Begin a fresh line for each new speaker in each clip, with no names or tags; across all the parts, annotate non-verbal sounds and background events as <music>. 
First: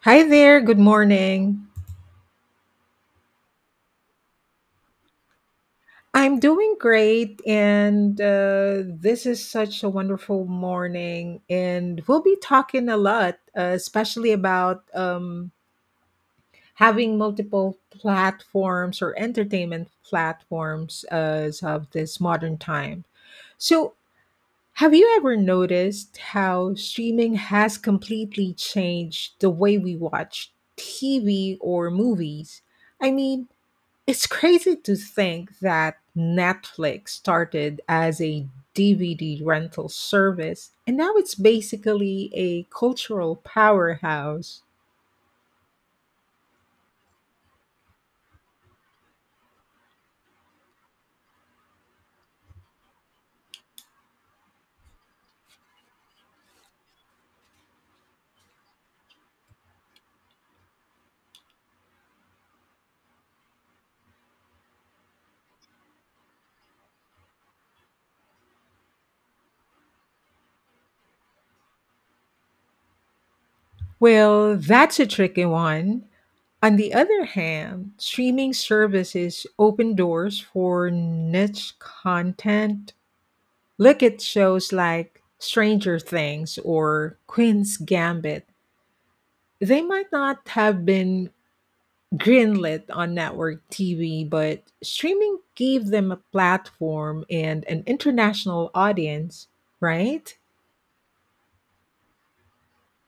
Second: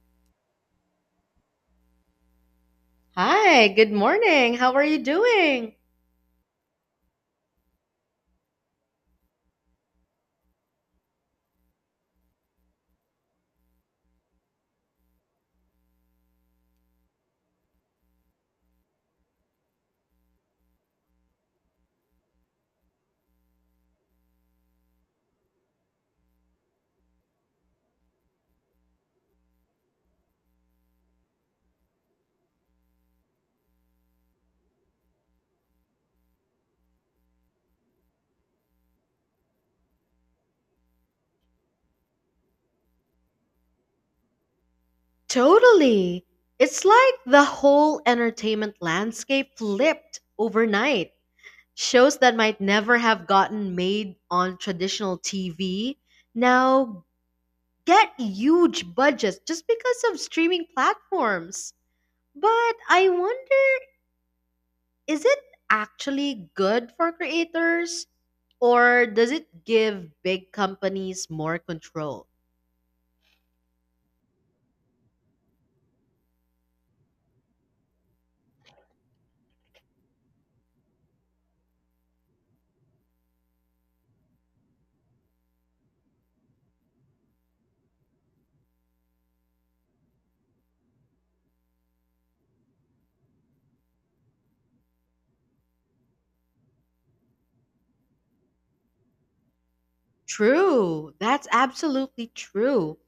Hi there, good morning.
Hi, good morning. How are you doing?
I'm doing great, and this is such a wonderful morning. And we'll be talking a lot, especially about having multiple platforms or entertainment platforms as of this modern time. So, have you ever noticed how streaming has completely changed the way we watch TV or movies? I mean, it's crazy to think that Netflix started as a DVD rental service and now it's basically a cultural powerhouse.
Totally. It's like the whole entertainment landscape flipped overnight. Shows that might never have gotten made on traditional TV now get huge budgets just because of streaming platforms. But I wonder, is it actually good for creators? Or does it give big companies more control?
Well, that's a tricky one. On the other hand, streaming services open doors for niche content. Look at shows like Stranger Things or Queen's Gambit. They might not have been greenlit on network TV, but streaming gave them a platform and an international audience, right?
True. That's absolutely true.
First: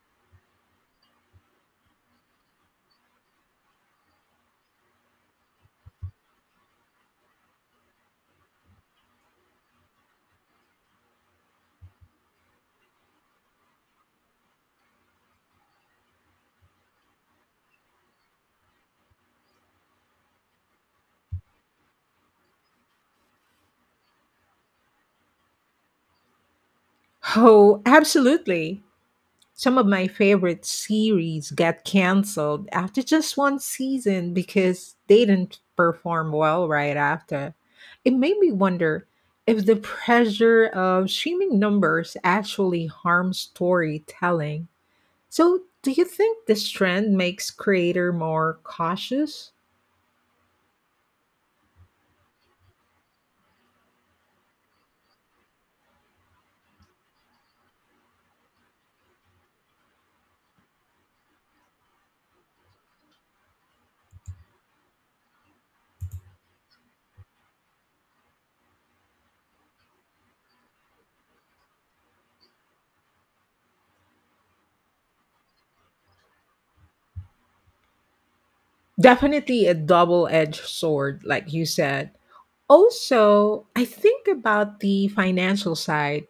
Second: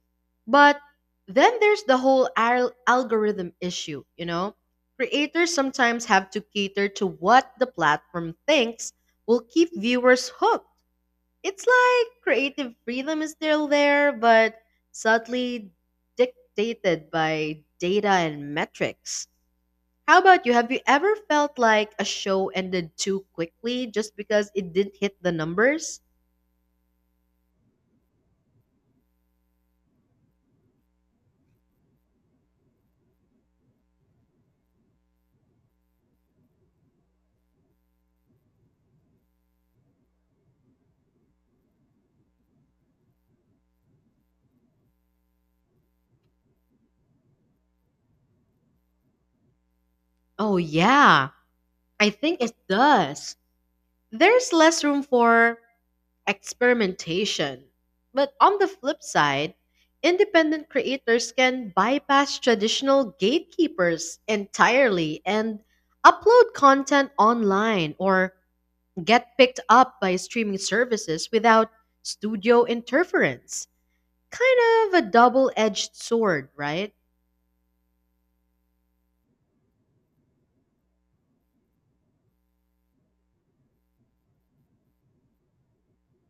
But then there's the whole algorithm issue, you know? Creators sometimes have to cater to what the platform thinks will keep viewers hooked. It's like creative freedom is still there, but subtly dictated by data and metrics. How about you? Have you ever felt like a show ended too quickly just because it didn't hit the numbers?
Oh, absolutely. Some of my favorite series got canceled after just one season because they didn't perform well right after. It made me wonder if the pressure of streaming numbers actually harms storytelling. So, do you think this trend makes creator more cautious?
Oh, yeah. I think it does. There's less room for experimentation. But on the flip side, independent creators can bypass traditional gatekeepers entirely and upload content online or get picked up by streaming services without studio interference. Kind of a double edged sword, right?
Definitely a double-edged sword, like you said. Also, I think about the financial side.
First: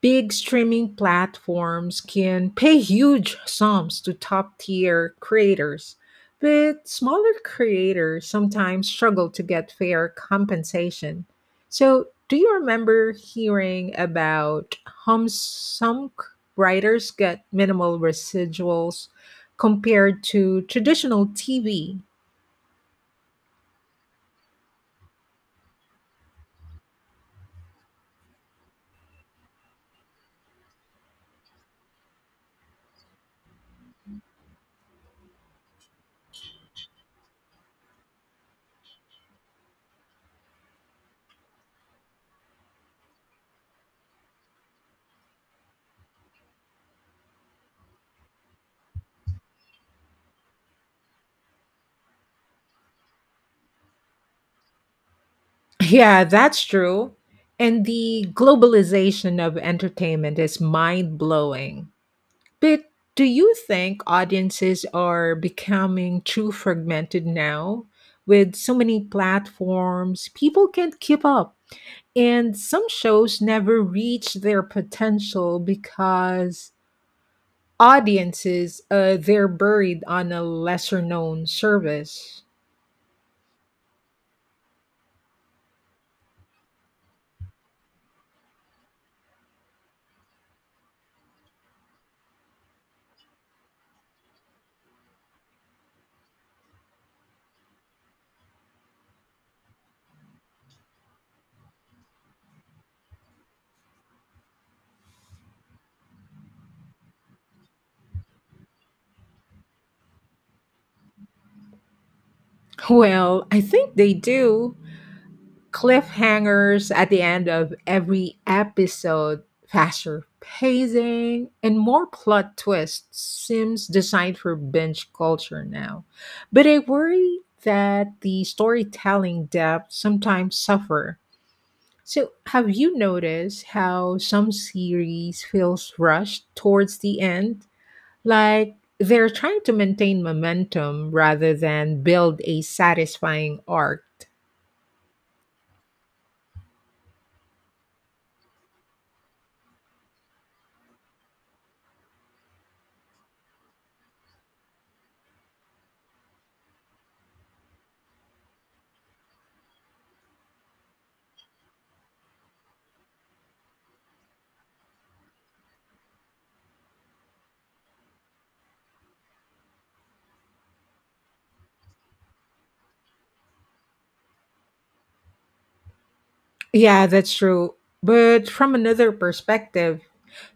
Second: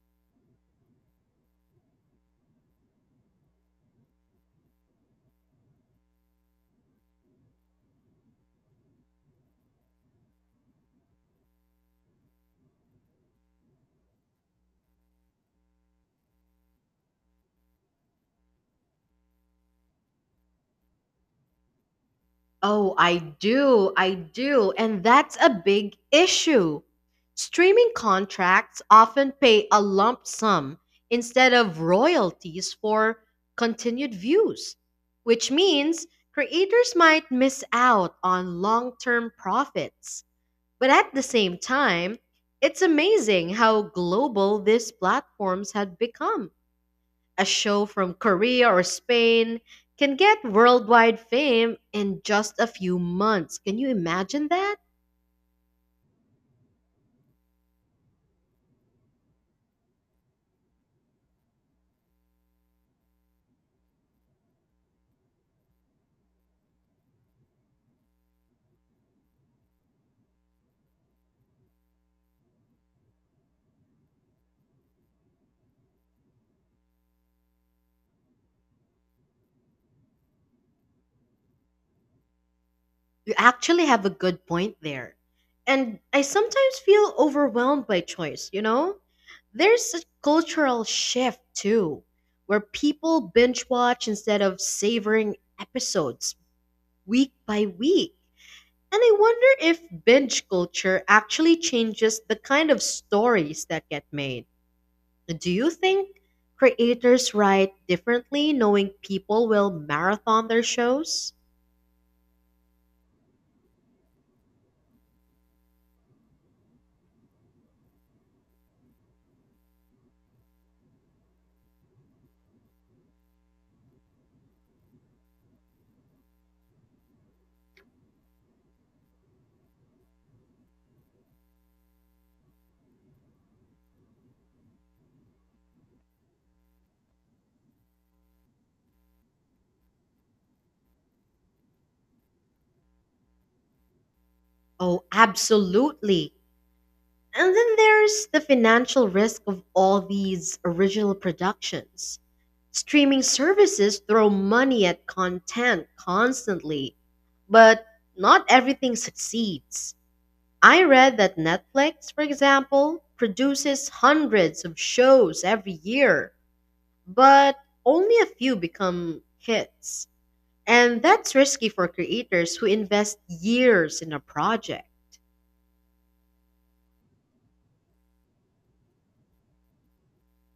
Big streaming platforms can pay huge sums to top tier creators, but smaller creators sometimes struggle to get fair compensation. So, do you remember hearing about how writers get minimal residuals compared to traditional TV? <laughs>
Oh, I do. I do. And that's a big issue. Streaming contracts often pay a lump sum instead of royalties for continued views, which means creators might miss out on long term profits. But at the same time, it's amazing how global these platforms had become. A show from Korea or Spain can get worldwide fame in just a few months. Can you imagine that?
Yeah, that's true. And the globalization of entertainment is mind blowing. But do you think audiences are becoming too fragmented now? With so many platforms, people can't keep up. And some shows never reach their potential because audiences, they're buried on a lesser known service.
You actually have a good point there. And I sometimes feel overwhelmed by choice? There's a cultural shift too, where people binge watch instead of savoring episodes week by week. And I wonder if binge culture actually changes the kind of stories that get made. Do you think creators write differently knowing people will marathon their shows?
Well, I think they do. Cliffhangers at the end of every episode, faster pacing, and more plot twists seems designed for binge culture now. But I worry that the storytelling depth sometimes suffer. So, have you noticed how some series feels rushed towards the end? Like they're trying to maintain momentum rather than build a satisfying arc.
Oh, absolutely. And then there's the financial risk of all these original productions. Streaming services throw money at content constantly, but not everything succeeds. I read that Netflix, for example, produces hundreds of shows every year but only a few become hits. And that's risky for creators who invest years in a project.
Yeah, that's true. But from another perspective,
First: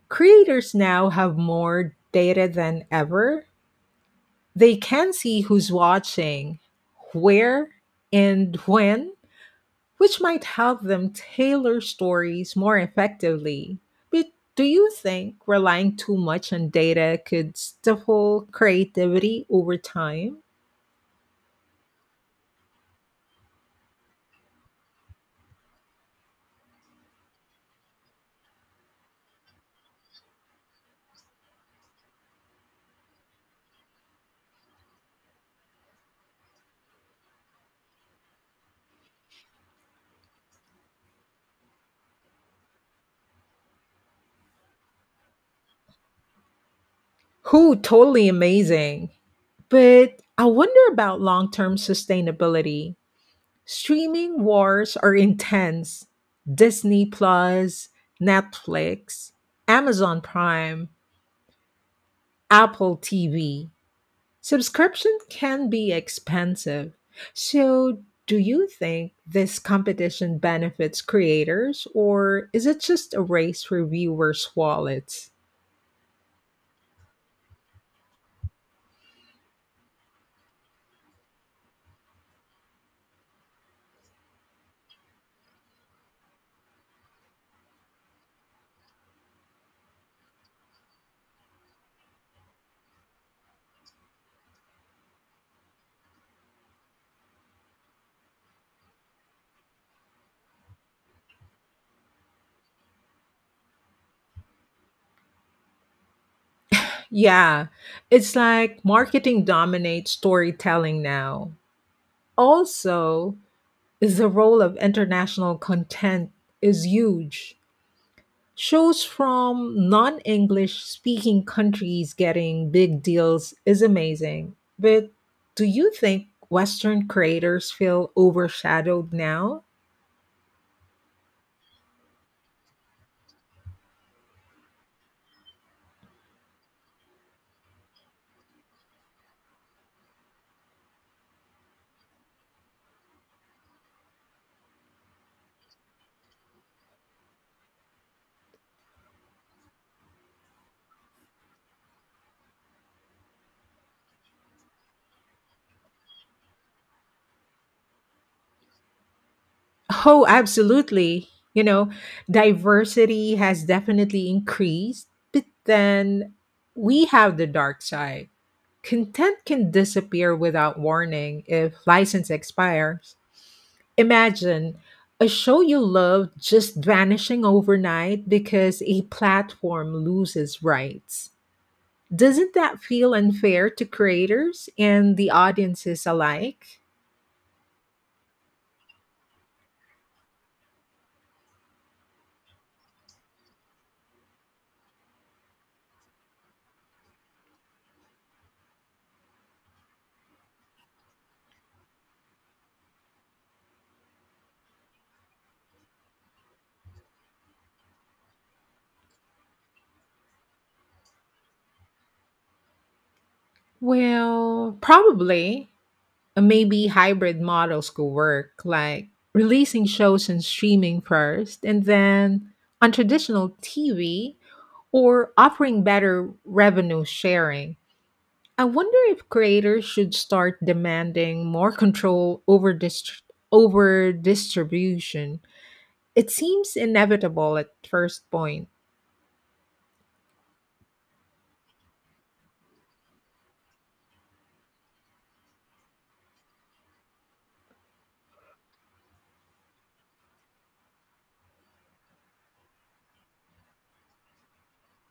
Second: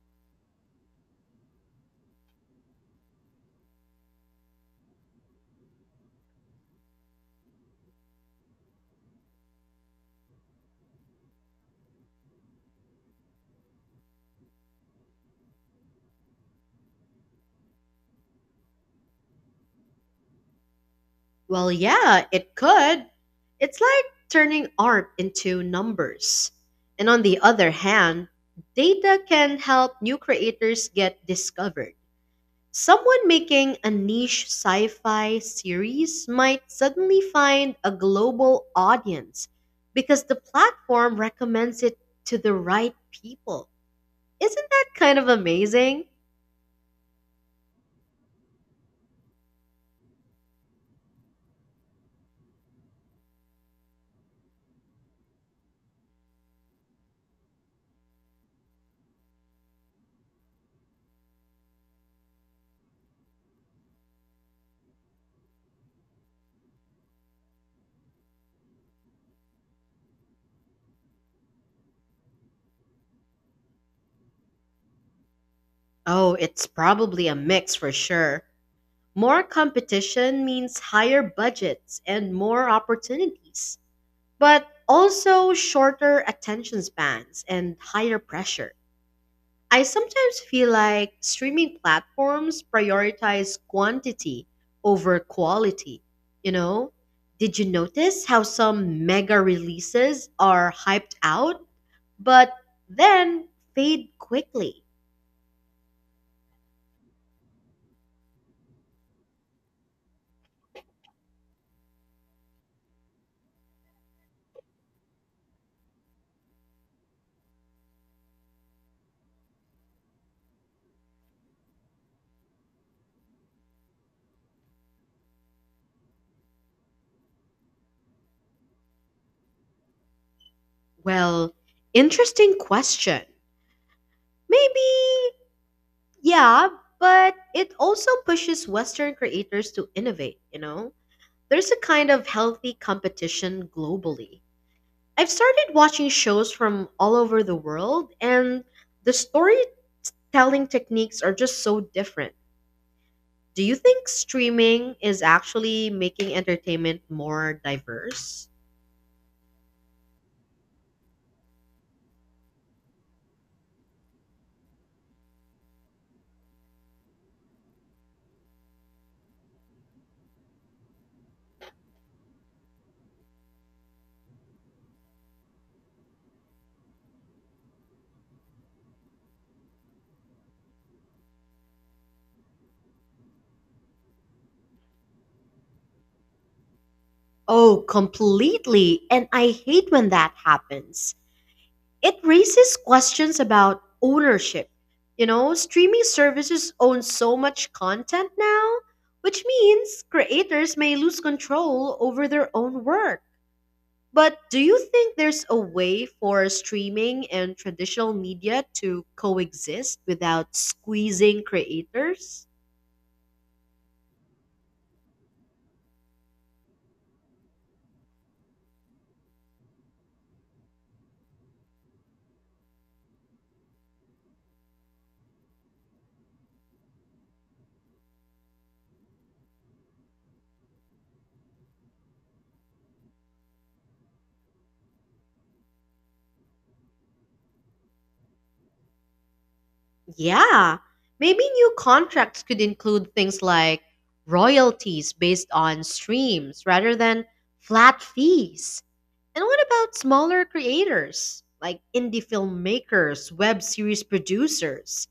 creators now have more data than ever. They can see who's watching, where, and when, which might help them tailor stories more effectively. But do you think relying too much on data could stifle creativity over time?
Well, yeah, it could. It's like turning art into numbers. And on the other hand, data can help new creators get discovered. Someone making a niche sci fi series might suddenly find a global audience because the platform recommends it to the right people. Isn't that kind of amazing?
Who totally amazing. But I wonder about long term sustainability. Streaming wars are intense. Disney Plus, Netflix, Amazon Prime, Apple TV. Subscription can be expensive. So, do you think this competition benefits creators or is it just a race for viewers' wallets?
Oh, it's probably a mix for sure. More competition means higher budgets and more opportunities, but also shorter attention spans and higher pressure. I sometimes feel like streaming platforms prioritize quantity over quality. You know, did you notice how some mega releases are hyped out but then fade quickly?
Yeah, it's like marketing dominates storytelling now. Also, is the role of international content is huge. Shows from non-English speaking countries getting big deals is amazing. But do you think Western creators feel overshadowed now?
Well, interesting question. Maybe, yeah, but it also pushes Western creators to innovate, There's a kind of healthy competition globally. I've started watching shows from all over the world, and the storytelling techniques are just so different. Do you think streaming is actually making entertainment more diverse?
Oh, absolutely. You know, diversity has definitely increased, but then we have the dark side. Content can disappear without warning if license expires. Imagine a show you love just vanishing overnight because a platform loses rights. Doesn't that feel unfair to creators and the audiences alike?
Oh, completely. And I hate when that happens. It raises questions about ownership. You know, streaming services own so much content now, which means creators may lose control over their own work. But do you think there's a way for streaming and traditional media to coexist without squeezing creators?
Well, probably. Maybe hybrid models could work, like releasing shows and streaming first, and then on traditional TV, or offering better revenue sharing. I wonder if creators should start demanding more control over distribution. It seems inevitable at first point.
Yeah, maybe new contracts could include things like royalties based on streams rather than flat fees. And what about smaller creators like indie filmmakers, web series producers?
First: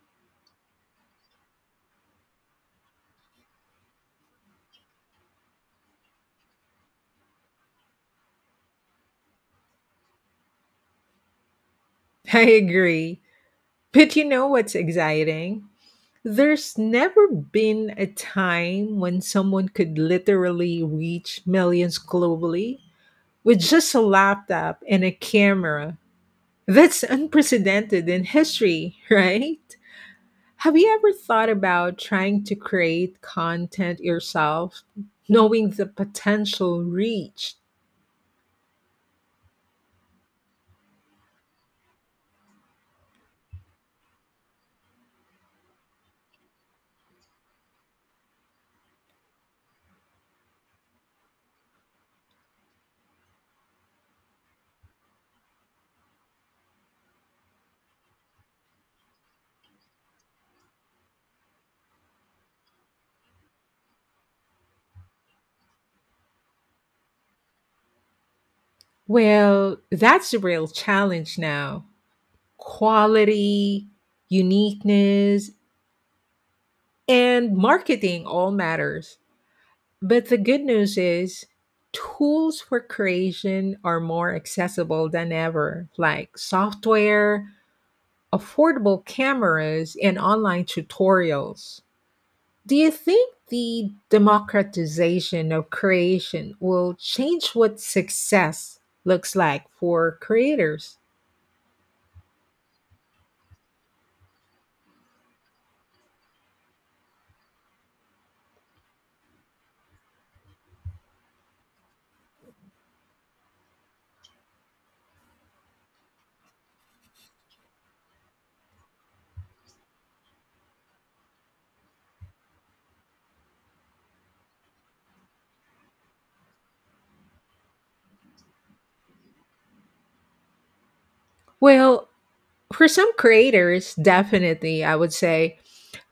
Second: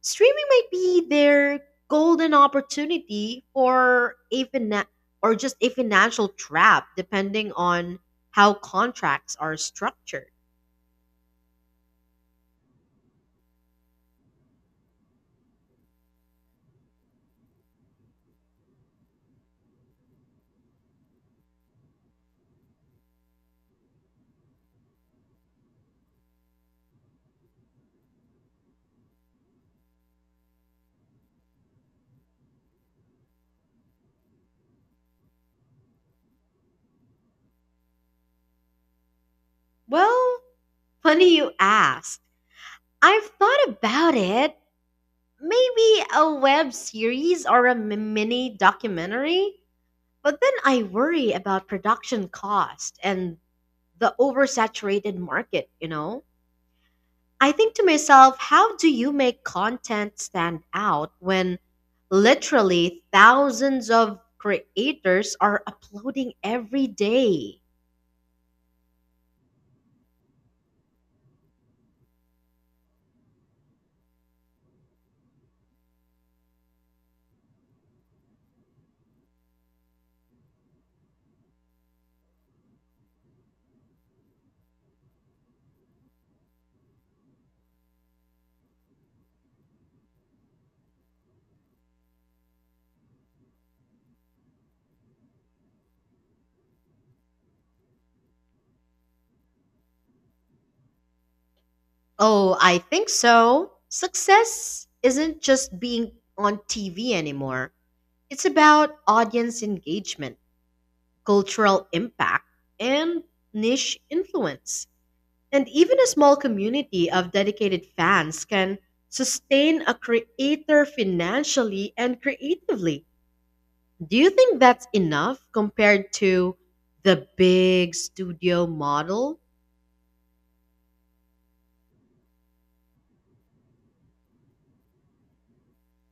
Streaming might be their golden opportunity or a or just a financial trap depending on how contracts are structured.
<laughs> I agree. But you know what's exciting? There's never been a time when someone could literally reach millions globally with just a laptop and a camera. That's unprecedented in history, <laughs> right? Have you ever thought about trying to create content yourself, knowing the potential reach?
Well, funny you ask. I've thought about it. Maybe a web series or a mini documentary, but then I worry about production cost and the oversaturated market? I think to myself, how do you make content stand out when literally thousands of creators are uploading every day?
Well, that's the real challenge now. Quality, uniqueness, and marketing all matters. But the good news is, tools for creation are more accessible than ever, like software, affordable cameras, and online tutorials. Do you think the democratization of creation will change what success looks like for creators?
Oh, I think so. Success isn't just being on TV anymore, it's about audience engagement, cultural impact, and niche influence. And even a small community of dedicated fans can sustain a creator financially and creatively. Do you think that's enough compared to the big studio model?
Well, for some creators, definitely, I would say,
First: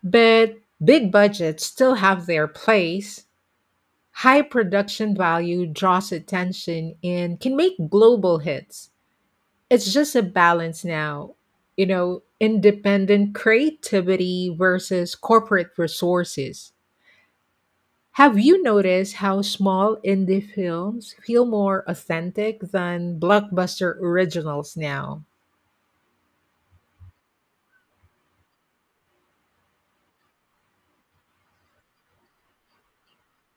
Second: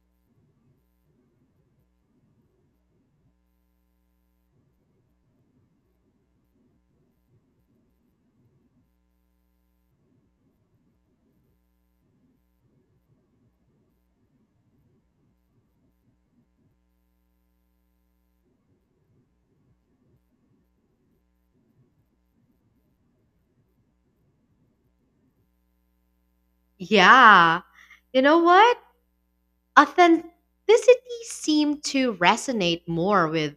but big budgets still have their place. High production value draws attention and can make global hits. It's just a balance now, you know, independent creativity versus corporate resources. Have you noticed how small indie films feel more authentic than blockbuster originals now?
Yeah. You know what? Authenticity seemed to resonate more with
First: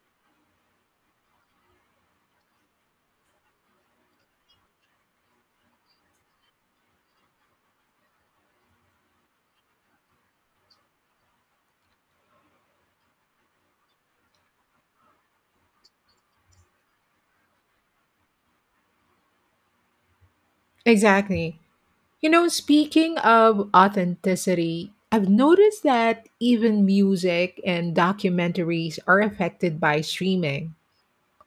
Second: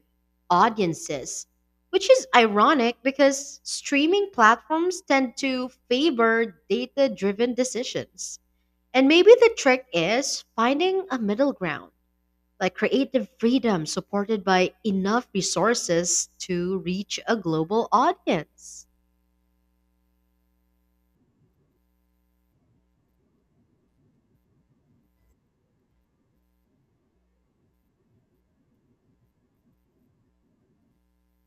audiences, which is ironic because streaming platforms tend to favor data driven decisions. And maybe the trick is finding a middle ground, like creative freedom supported by enough resources to reach a global audience.
Exactly. You know, speaking of authenticity, I've noticed that even music and documentaries are affected by streaming.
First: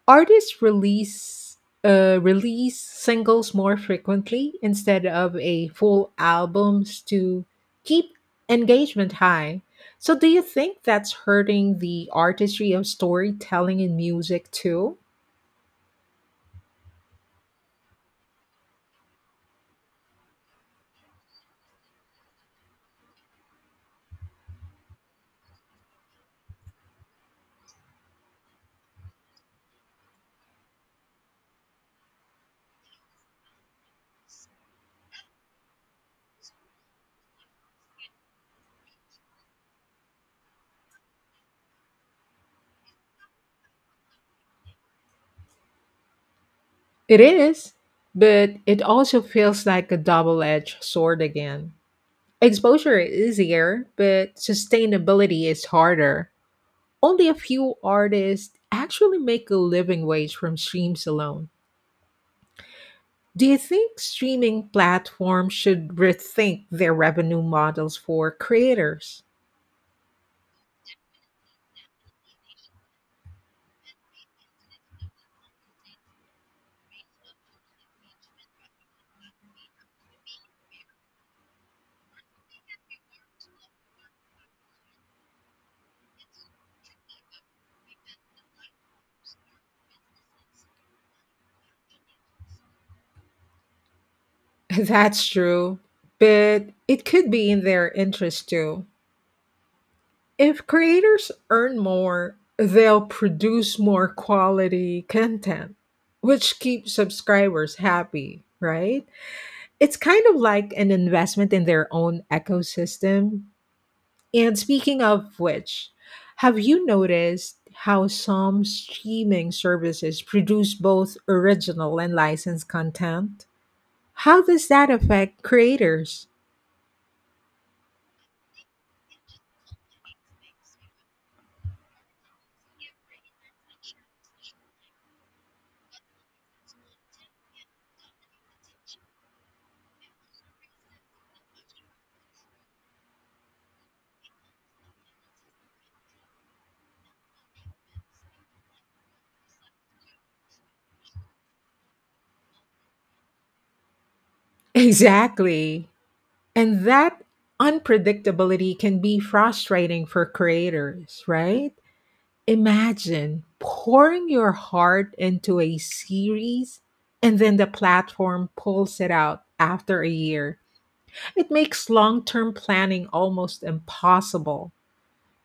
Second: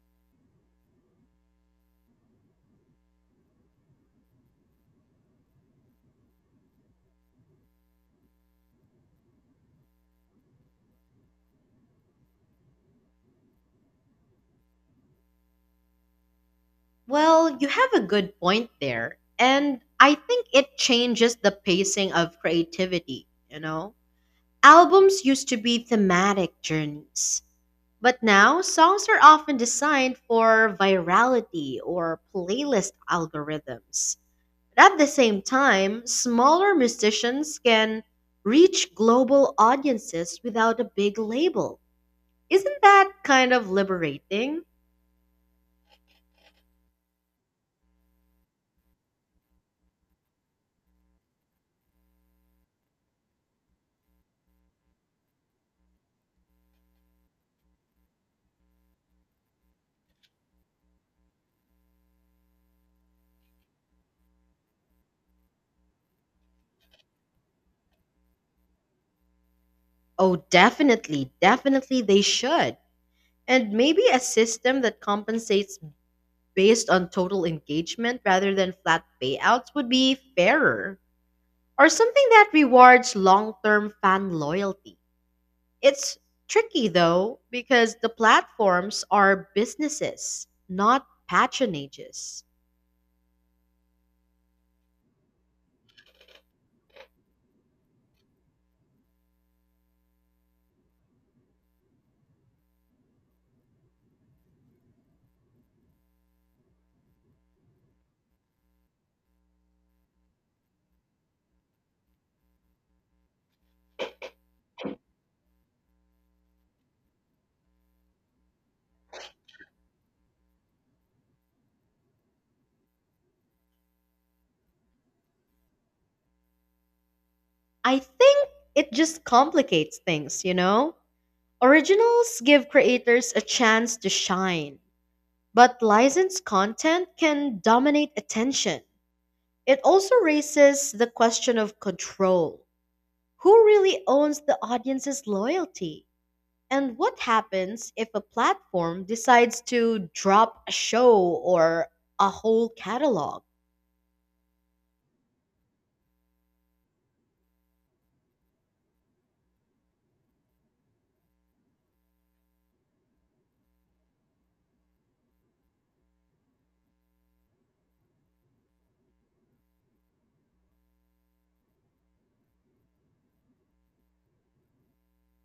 Artists release release singles more frequently instead of a full albums to keep engagement high. So do you think that's hurting the artistry of storytelling in music too?
Well, you have a good point there. And I think it changes the pacing of creativity? Albums used to be thematic journeys, but now songs are often designed for virality or playlist algorithms. But at the same time, smaller musicians can reach global audiences without a big label. Isn't that kind of liberating?
It is, but it also feels like a double-edged sword again. Exposure is easier, but sustainability is harder. Only a few artists actually make a living wage from streams alone. Do you think streaming platforms should rethink their revenue models for creators?
Oh, definitely, definitely they should. And maybe a system that compensates based on total engagement rather than flat payouts would be fairer, or something that rewards long term fan loyalty. It's tricky though, because the platforms are businesses, not patronages.
<laughs> That's true, but it could be in their interest too. If creators earn more, they'll produce more quality content, which keeps subscribers happy, right? It's kind of like an investment in their own ecosystem. And speaking of which, have you noticed how some streaming services produce both original and licensed content? How does that affect creators? <laughs>
I think it just complicates things, you know? Originals give creators a chance to shine, but licensed content can dominate attention. It also raises the question of control. Who really owns the audience's loyalty? And what happens if a platform decides to drop a show or a whole catalog?
Exactly. And that unpredictability can be frustrating for creators, right? Imagine pouring your heart into a series and then the platform pulls it out after a year. It makes long term planning almost impossible.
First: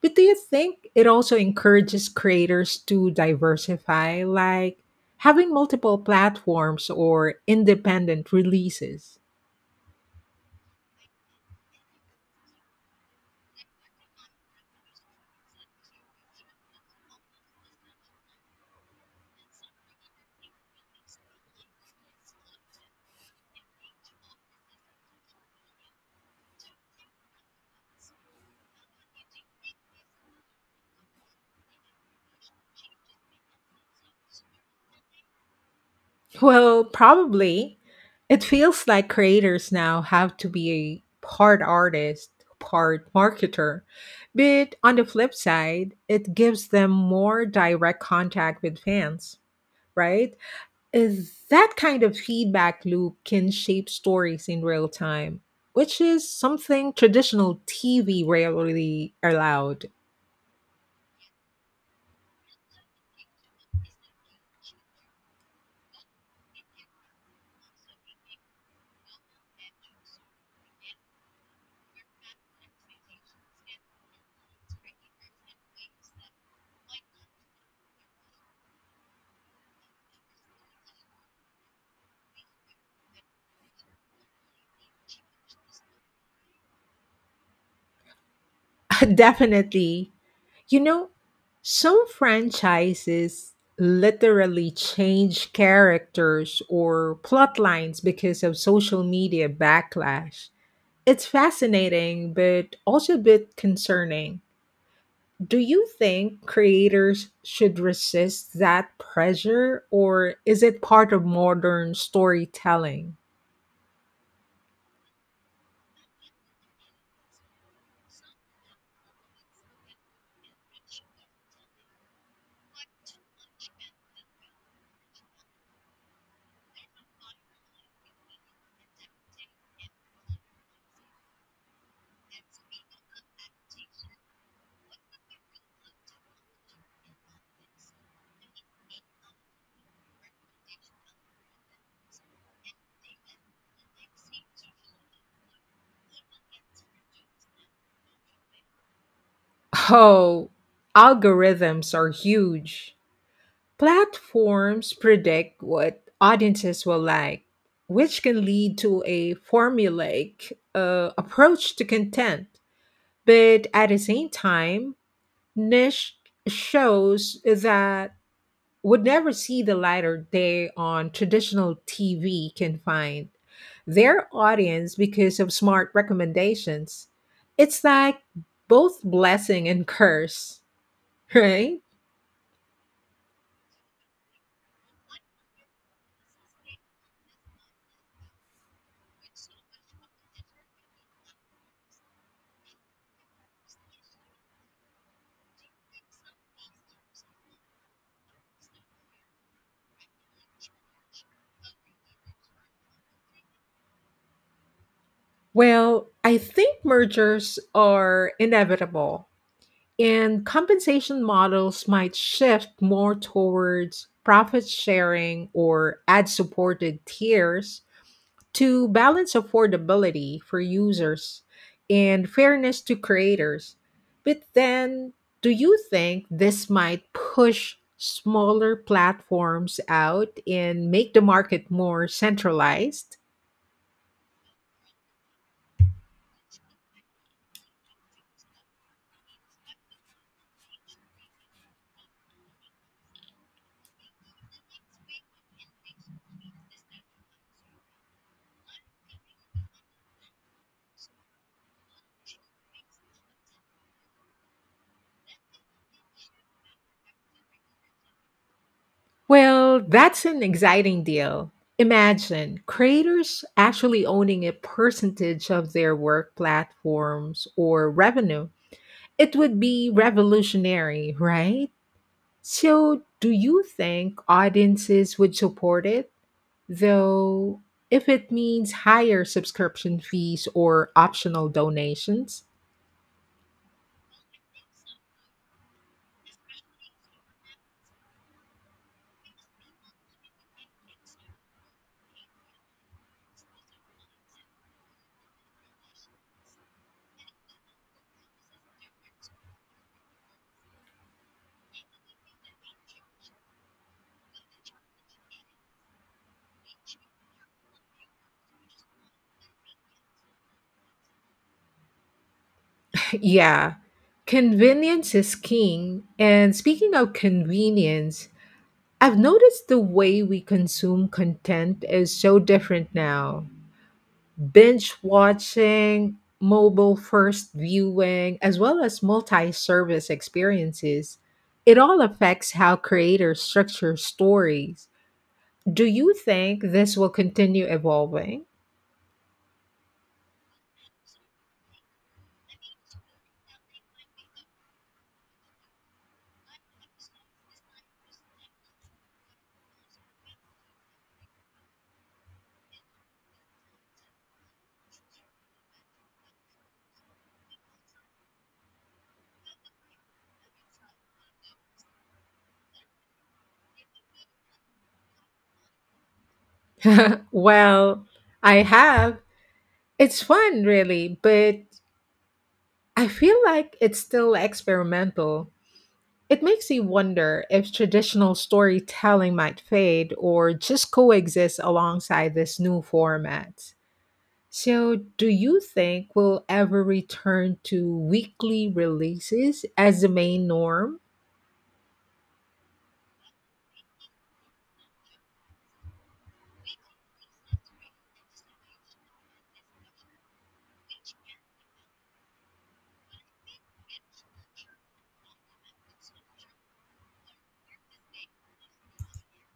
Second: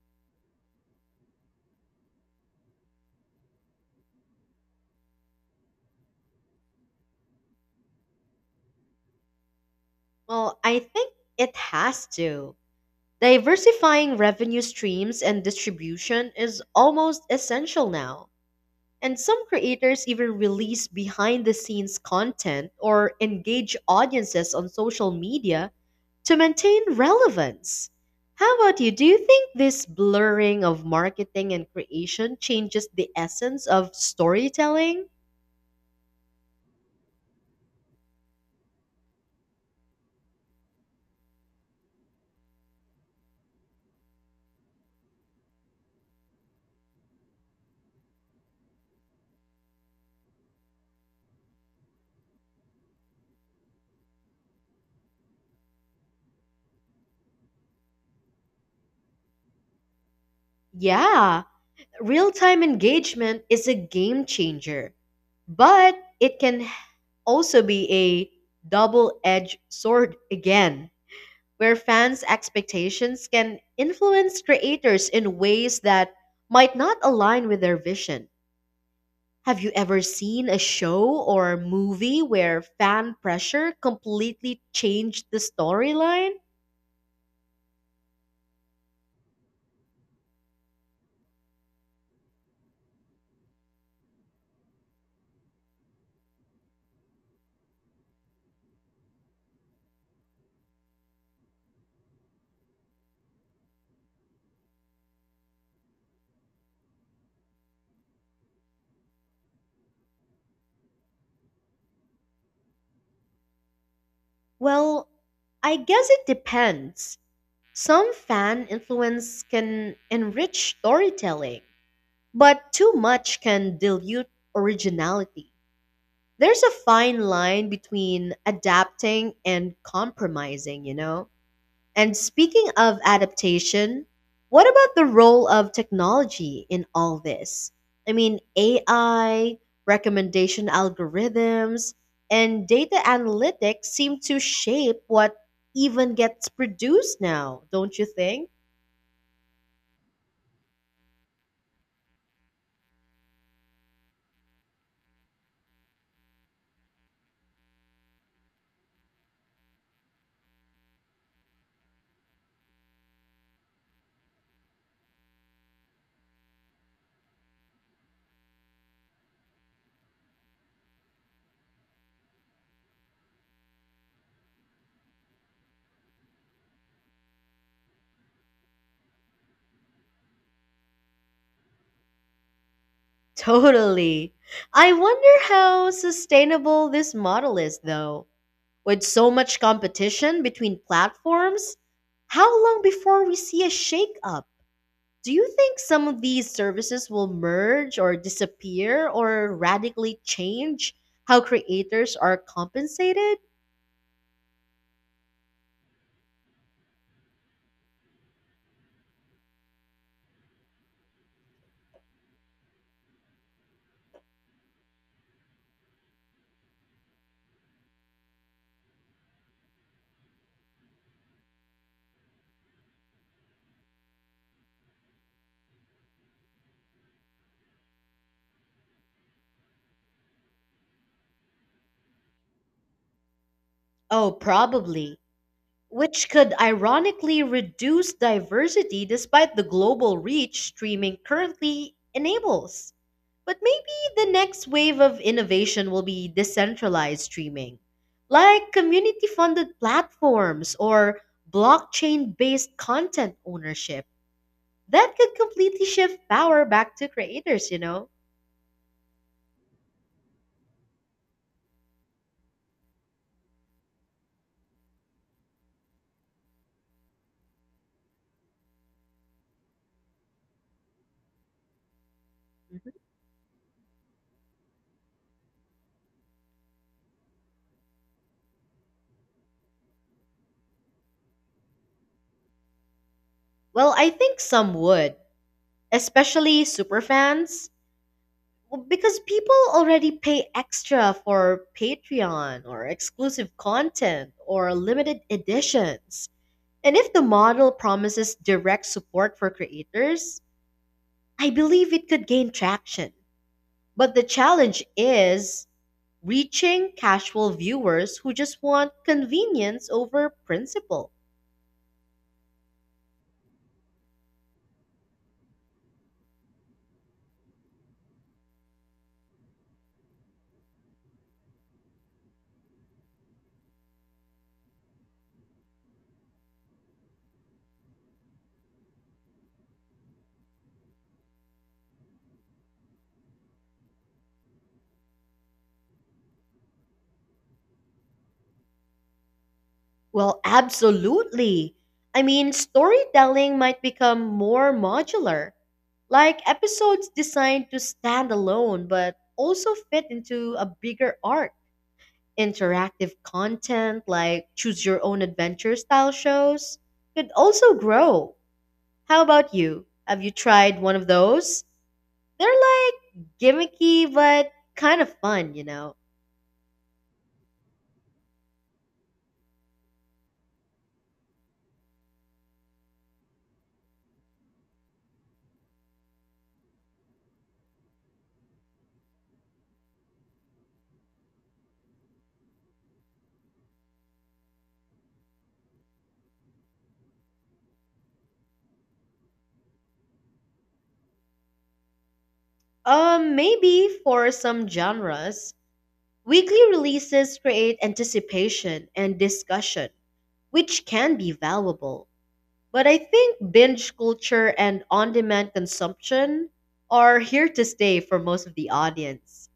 But do you think it also encourages creators to diversify, like having multiple platforms or independent releases?
Well, I think it has to. Diversifying revenue streams and distribution is almost essential now. And some creators even release behind the scenes content or engage audiences on social media to maintain relevance. How about you? Do you think this blurring of marketing and creation changes the essence of storytelling?
Well, probably. It feels like creators now have to be a part artist, part marketer. But on the flip side, it gives them more direct contact with fans, right? Is that kind of feedback loop can shape stories in real time, which is something traditional TV rarely allowed.
Yeah, real time engagement is a game changer, but it can also be a double edged sword again, where fans' expectations can influence creators in ways that might not align with their vision. Have you ever seen a show or movie where fan pressure completely changed the storyline?
<laughs> Definitely. You know, some franchises literally change characters or plot lines because of social media backlash. It's fascinating, but also a bit concerning. Do you think creators should resist that pressure or is it part of modern storytelling?
Well, I guess it depends. Some fan influence can enrich storytelling, but too much can dilute originality. There's a fine line between adapting and compromising, you know? And speaking of adaptation, what about the role of technology in all this? I mean, AI, recommendation algorithms, and data analytics seem to shape what even gets produced now, don't you think? <laughs>
Oh, algorithms are huge. Platforms predict what audiences will like, which can lead to a formulaic approach to content. But at the same time, niche shows that would never see the light of day on traditional TV can find their audience because of smart recommendations. It's like both blessing and curse, <laughs> right?
Totally. I wonder how sustainable this model is, though. With so much competition between platforms, how long before we see a shakeup? Do you think some of these services will merge or disappear or radically change how creators are compensated?
Well, I think mergers are inevitable and compensation models might shift more towards profit sharing or ad supported tiers to balance affordability for users and fairness to creators. But then, do you think this might push smaller platforms out and make the market more centralized?
Oh, probably. Which could ironically reduce diversity despite the global reach streaming currently enables. But maybe the next wave of innovation will be decentralized streaming, like community funded platforms or blockchain based content ownership. That could completely shift power back to creators, you know?
Well, that's an exciting deal. Imagine creators actually owning a percentage of their work platforms or revenue. It would be revolutionary, right? So, do you think audiences would support it, though, if it means higher subscription fees or optional donations? <laughs>
Well, I think some would, especially superfans, because people already pay extra for Patreon or exclusive content or limited editions. And if the model promises direct support for creators, I believe it could gain traction. But the challenge is reaching casual viewers who just want convenience over principle.
Yeah, convenience is king. And speaking of convenience, I've noticed the way we consume content is so different now. Binge watching, mobile first viewing, as well as multi service experiences. It all affects how creators structure stories. Do you think this will continue evolving?
Well, absolutely. I mean, storytelling might become more modular, like episodes designed to stand alone but also fit into a bigger arc. Interactive content like choose your own adventure style shows could also grow. How about you? Have you tried one of those? They're like gimmicky but kind of fun, you know.
<laughs> Well, I have. It's fun, really, but I feel like it's still experimental. It makes you wonder if traditional storytelling might fade or just coexist alongside this new format. So, do you think we'll ever return to weekly releases as the main norm?
Maybe for some genres, weekly releases create anticipation and discussion, which can be valuable. But I think binge culture and on demand consumption are here to stay for most of the audience.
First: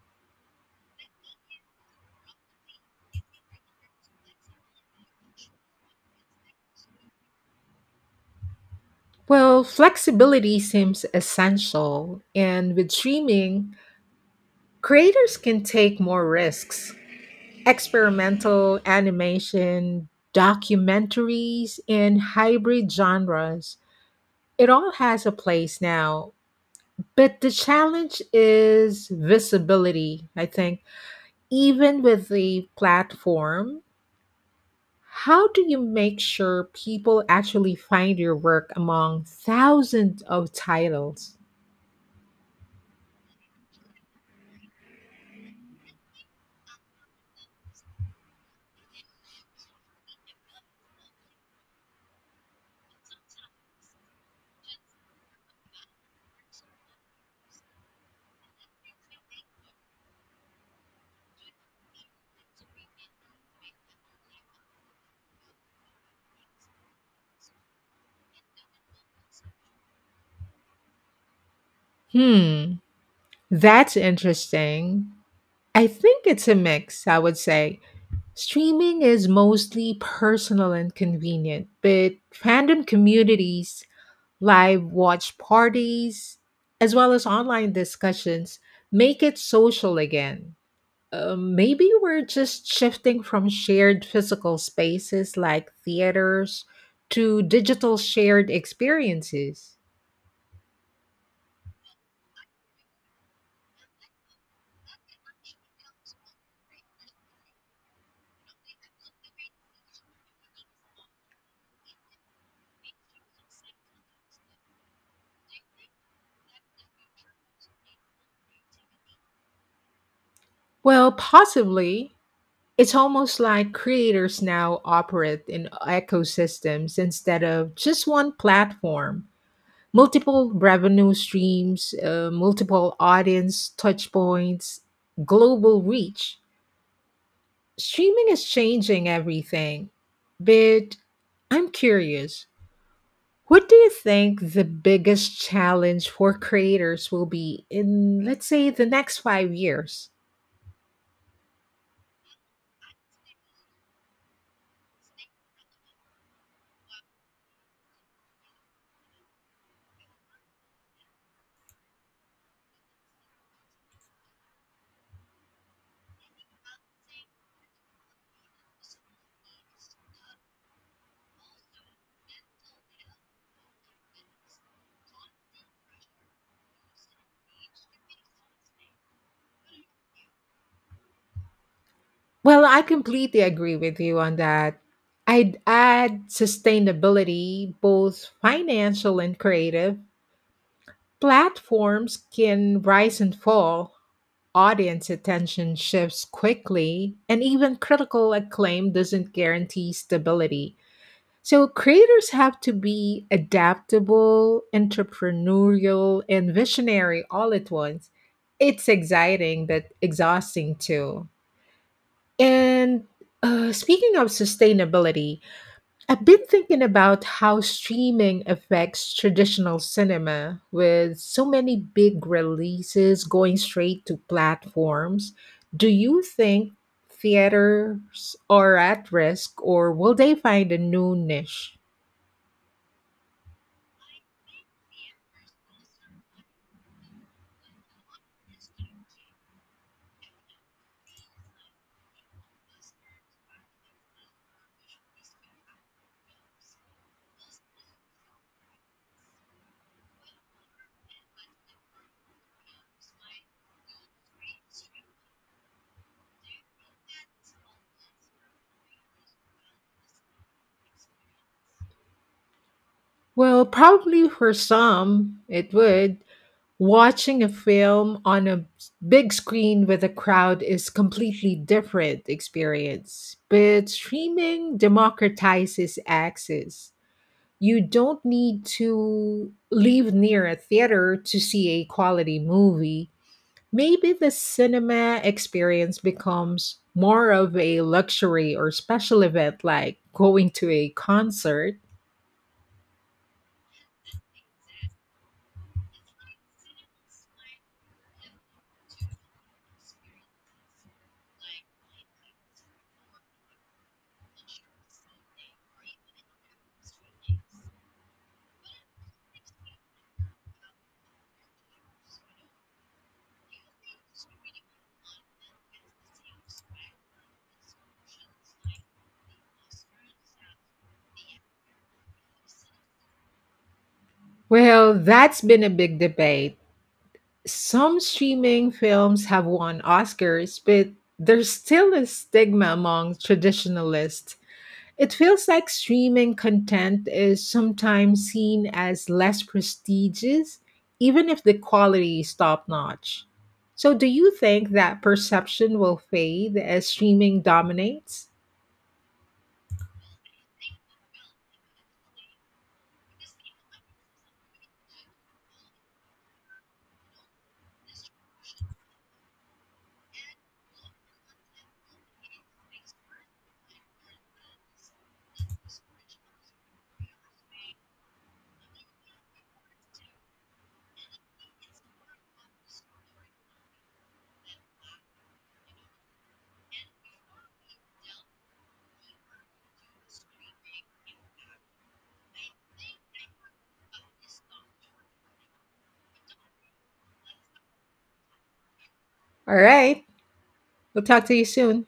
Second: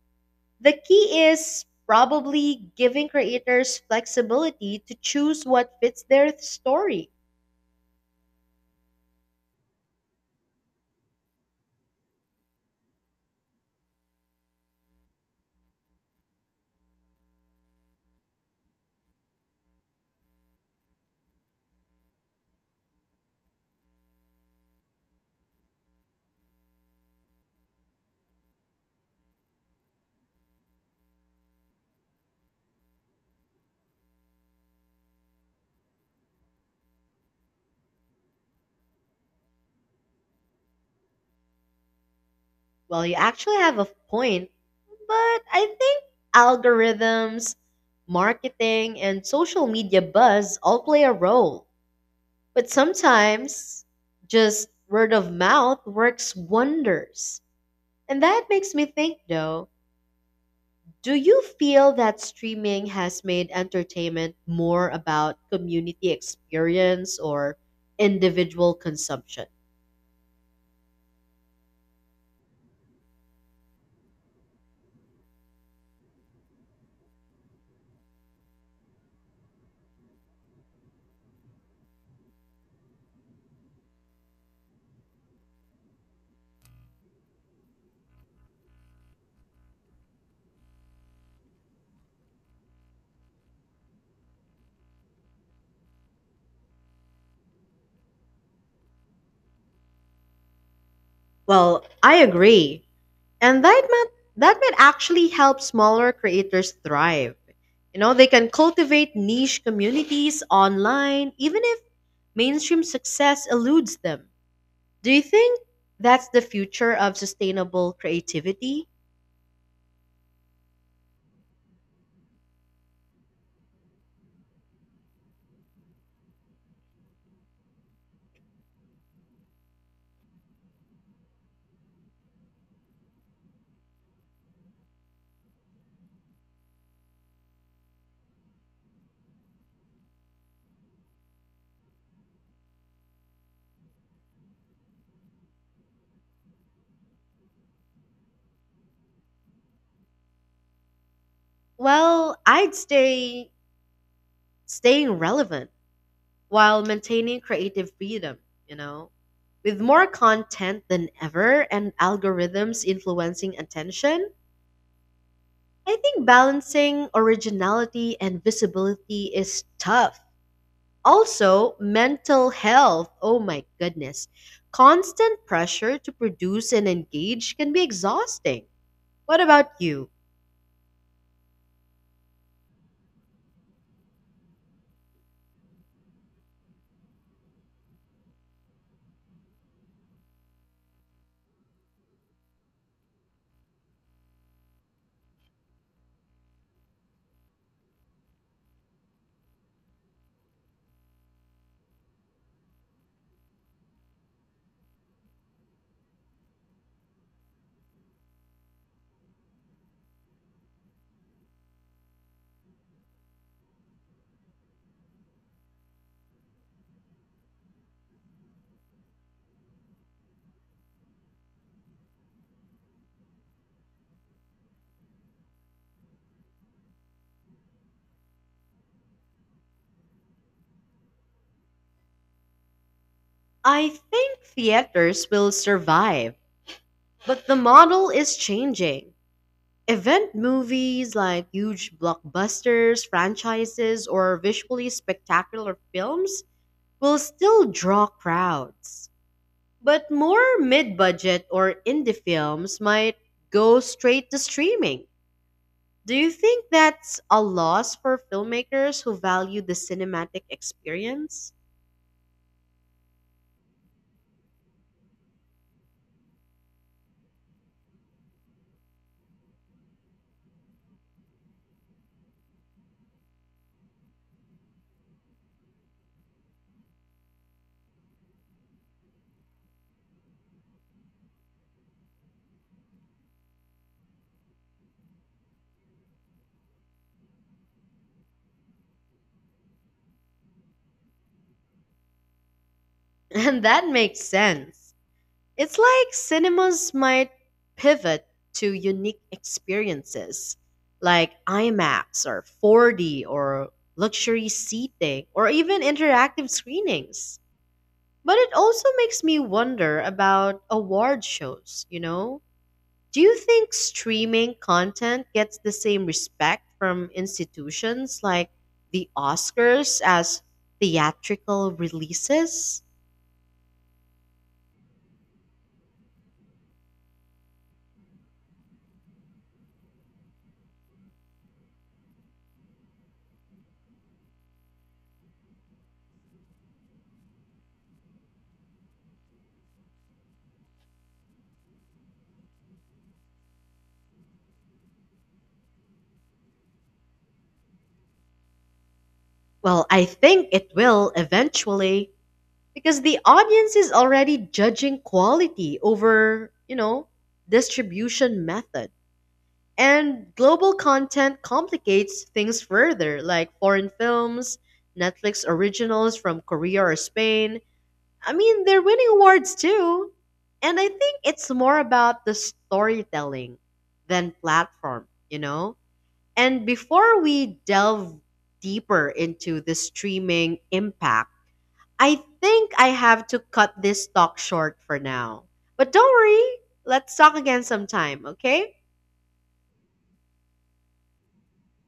The key is probably giving creators flexibility to choose what fits their story.
Well, flexibility seems essential, and with streaming, creators can take more risks. Experimental animation, documentaries, and hybrid genres. It all has a place now. But the challenge is visibility, I think. Even with the platform, how do you make sure people actually find your work among thousands of titles?
Well, you actually have a point, but I think algorithms, marketing, and social media buzz all play a role. But sometimes just word of mouth works wonders. And that makes me think though, do you feel that streaming has made entertainment more about community experience or individual consumption?
Hmm, that's interesting. I think it's a mix, I would say. Streaming is mostly personal and convenient, but fandom communities, live watch parties, as well as online discussions make it social again. Maybe we're just shifting from shared physical spaces like theaters to digital shared experiences.
Well, I agree. And that might actually help smaller creators thrive. You know, they can cultivate niche communities online even if mainstream success eludes them. Do you think that's the future of sustainable creativity?
Well, possibly. It's almost like creators now operate in ecosystems instead of just one platform. Multiple revenue streams, multiple audience touchpoints, global reach. Streaming is changing everything. But I'm curious, what do you think the biggest challenge for creators will be in, let's say, the next 5 years?
Well, I'd say staying relevant while maintaining creative freedom, you know, with more content than ever and algorithms influencing attention. I think balancing originality and visibility is tough. Also, mental health. Oh my goodness. Constant pressure to produce and engage can be exhausting. What about you?
Well, I completely agree with you on that. I'd add sustainability, both financial and creative. Platforms can rise and fall, audience attention shifts quickly, and even critical acclaim doesn't guarantee stability. So creators have to be adaptable, entrepreneurial, and visionary all at once. It's exciting but exhausting too. And speaking of sustainability, I've been thinking about how streaming affects traditional cinema with so many big releases going straight to platforms. Do you think theaters are at risk or will they find a new niche?
I think theaters will survive, but the model is changing. Event movies like huge blockbusters, franchises, or visually spectacular films will still draw crowds. But more mid budget or indie films might go straight to streaming. Do you think that's a loss for filmmakers who value the cinematic experience? <laughs>
Well, probably for some, it would. Watching a film on a big screen with a crowd is completely different experience. But streaming democratizes access. You don't need to live near a theater to see a quality movie. Maybe the cinema experience becomes more of a luxury or special event like going to a concert.
And that makes sense. It's like cinemas might pivot to unique experiences like IMAX or 4D or luxury seating or even interactive screenings. But it also makes me wonder about award shows, you know? Do you think streaming content gets the same respect from institutions like the Oscars as theatrical releases?
Well, that's been a big debate. Some streaming films have won Oscars, but there's still a stigma among traditionalists. It feels like streaming content is sometimes seen as less prestigious, even if the quality is top notch. So, do you think that perception will fade as streaming dominates?
Well, I think it will eventually, because the audience is already judging quality over, you know, distribution method. And global content complicates things further, like foreign films, Netflix originals from Korea or Spain. I mean, they're winning awards too. And I think it's more about the storytelling than platform, you know? And before we delve deeper into the streaming impact, I think I have to cut this talk short for now. But don't worry, let's talk again sometime, okay?
All right, we'll talk to you soon.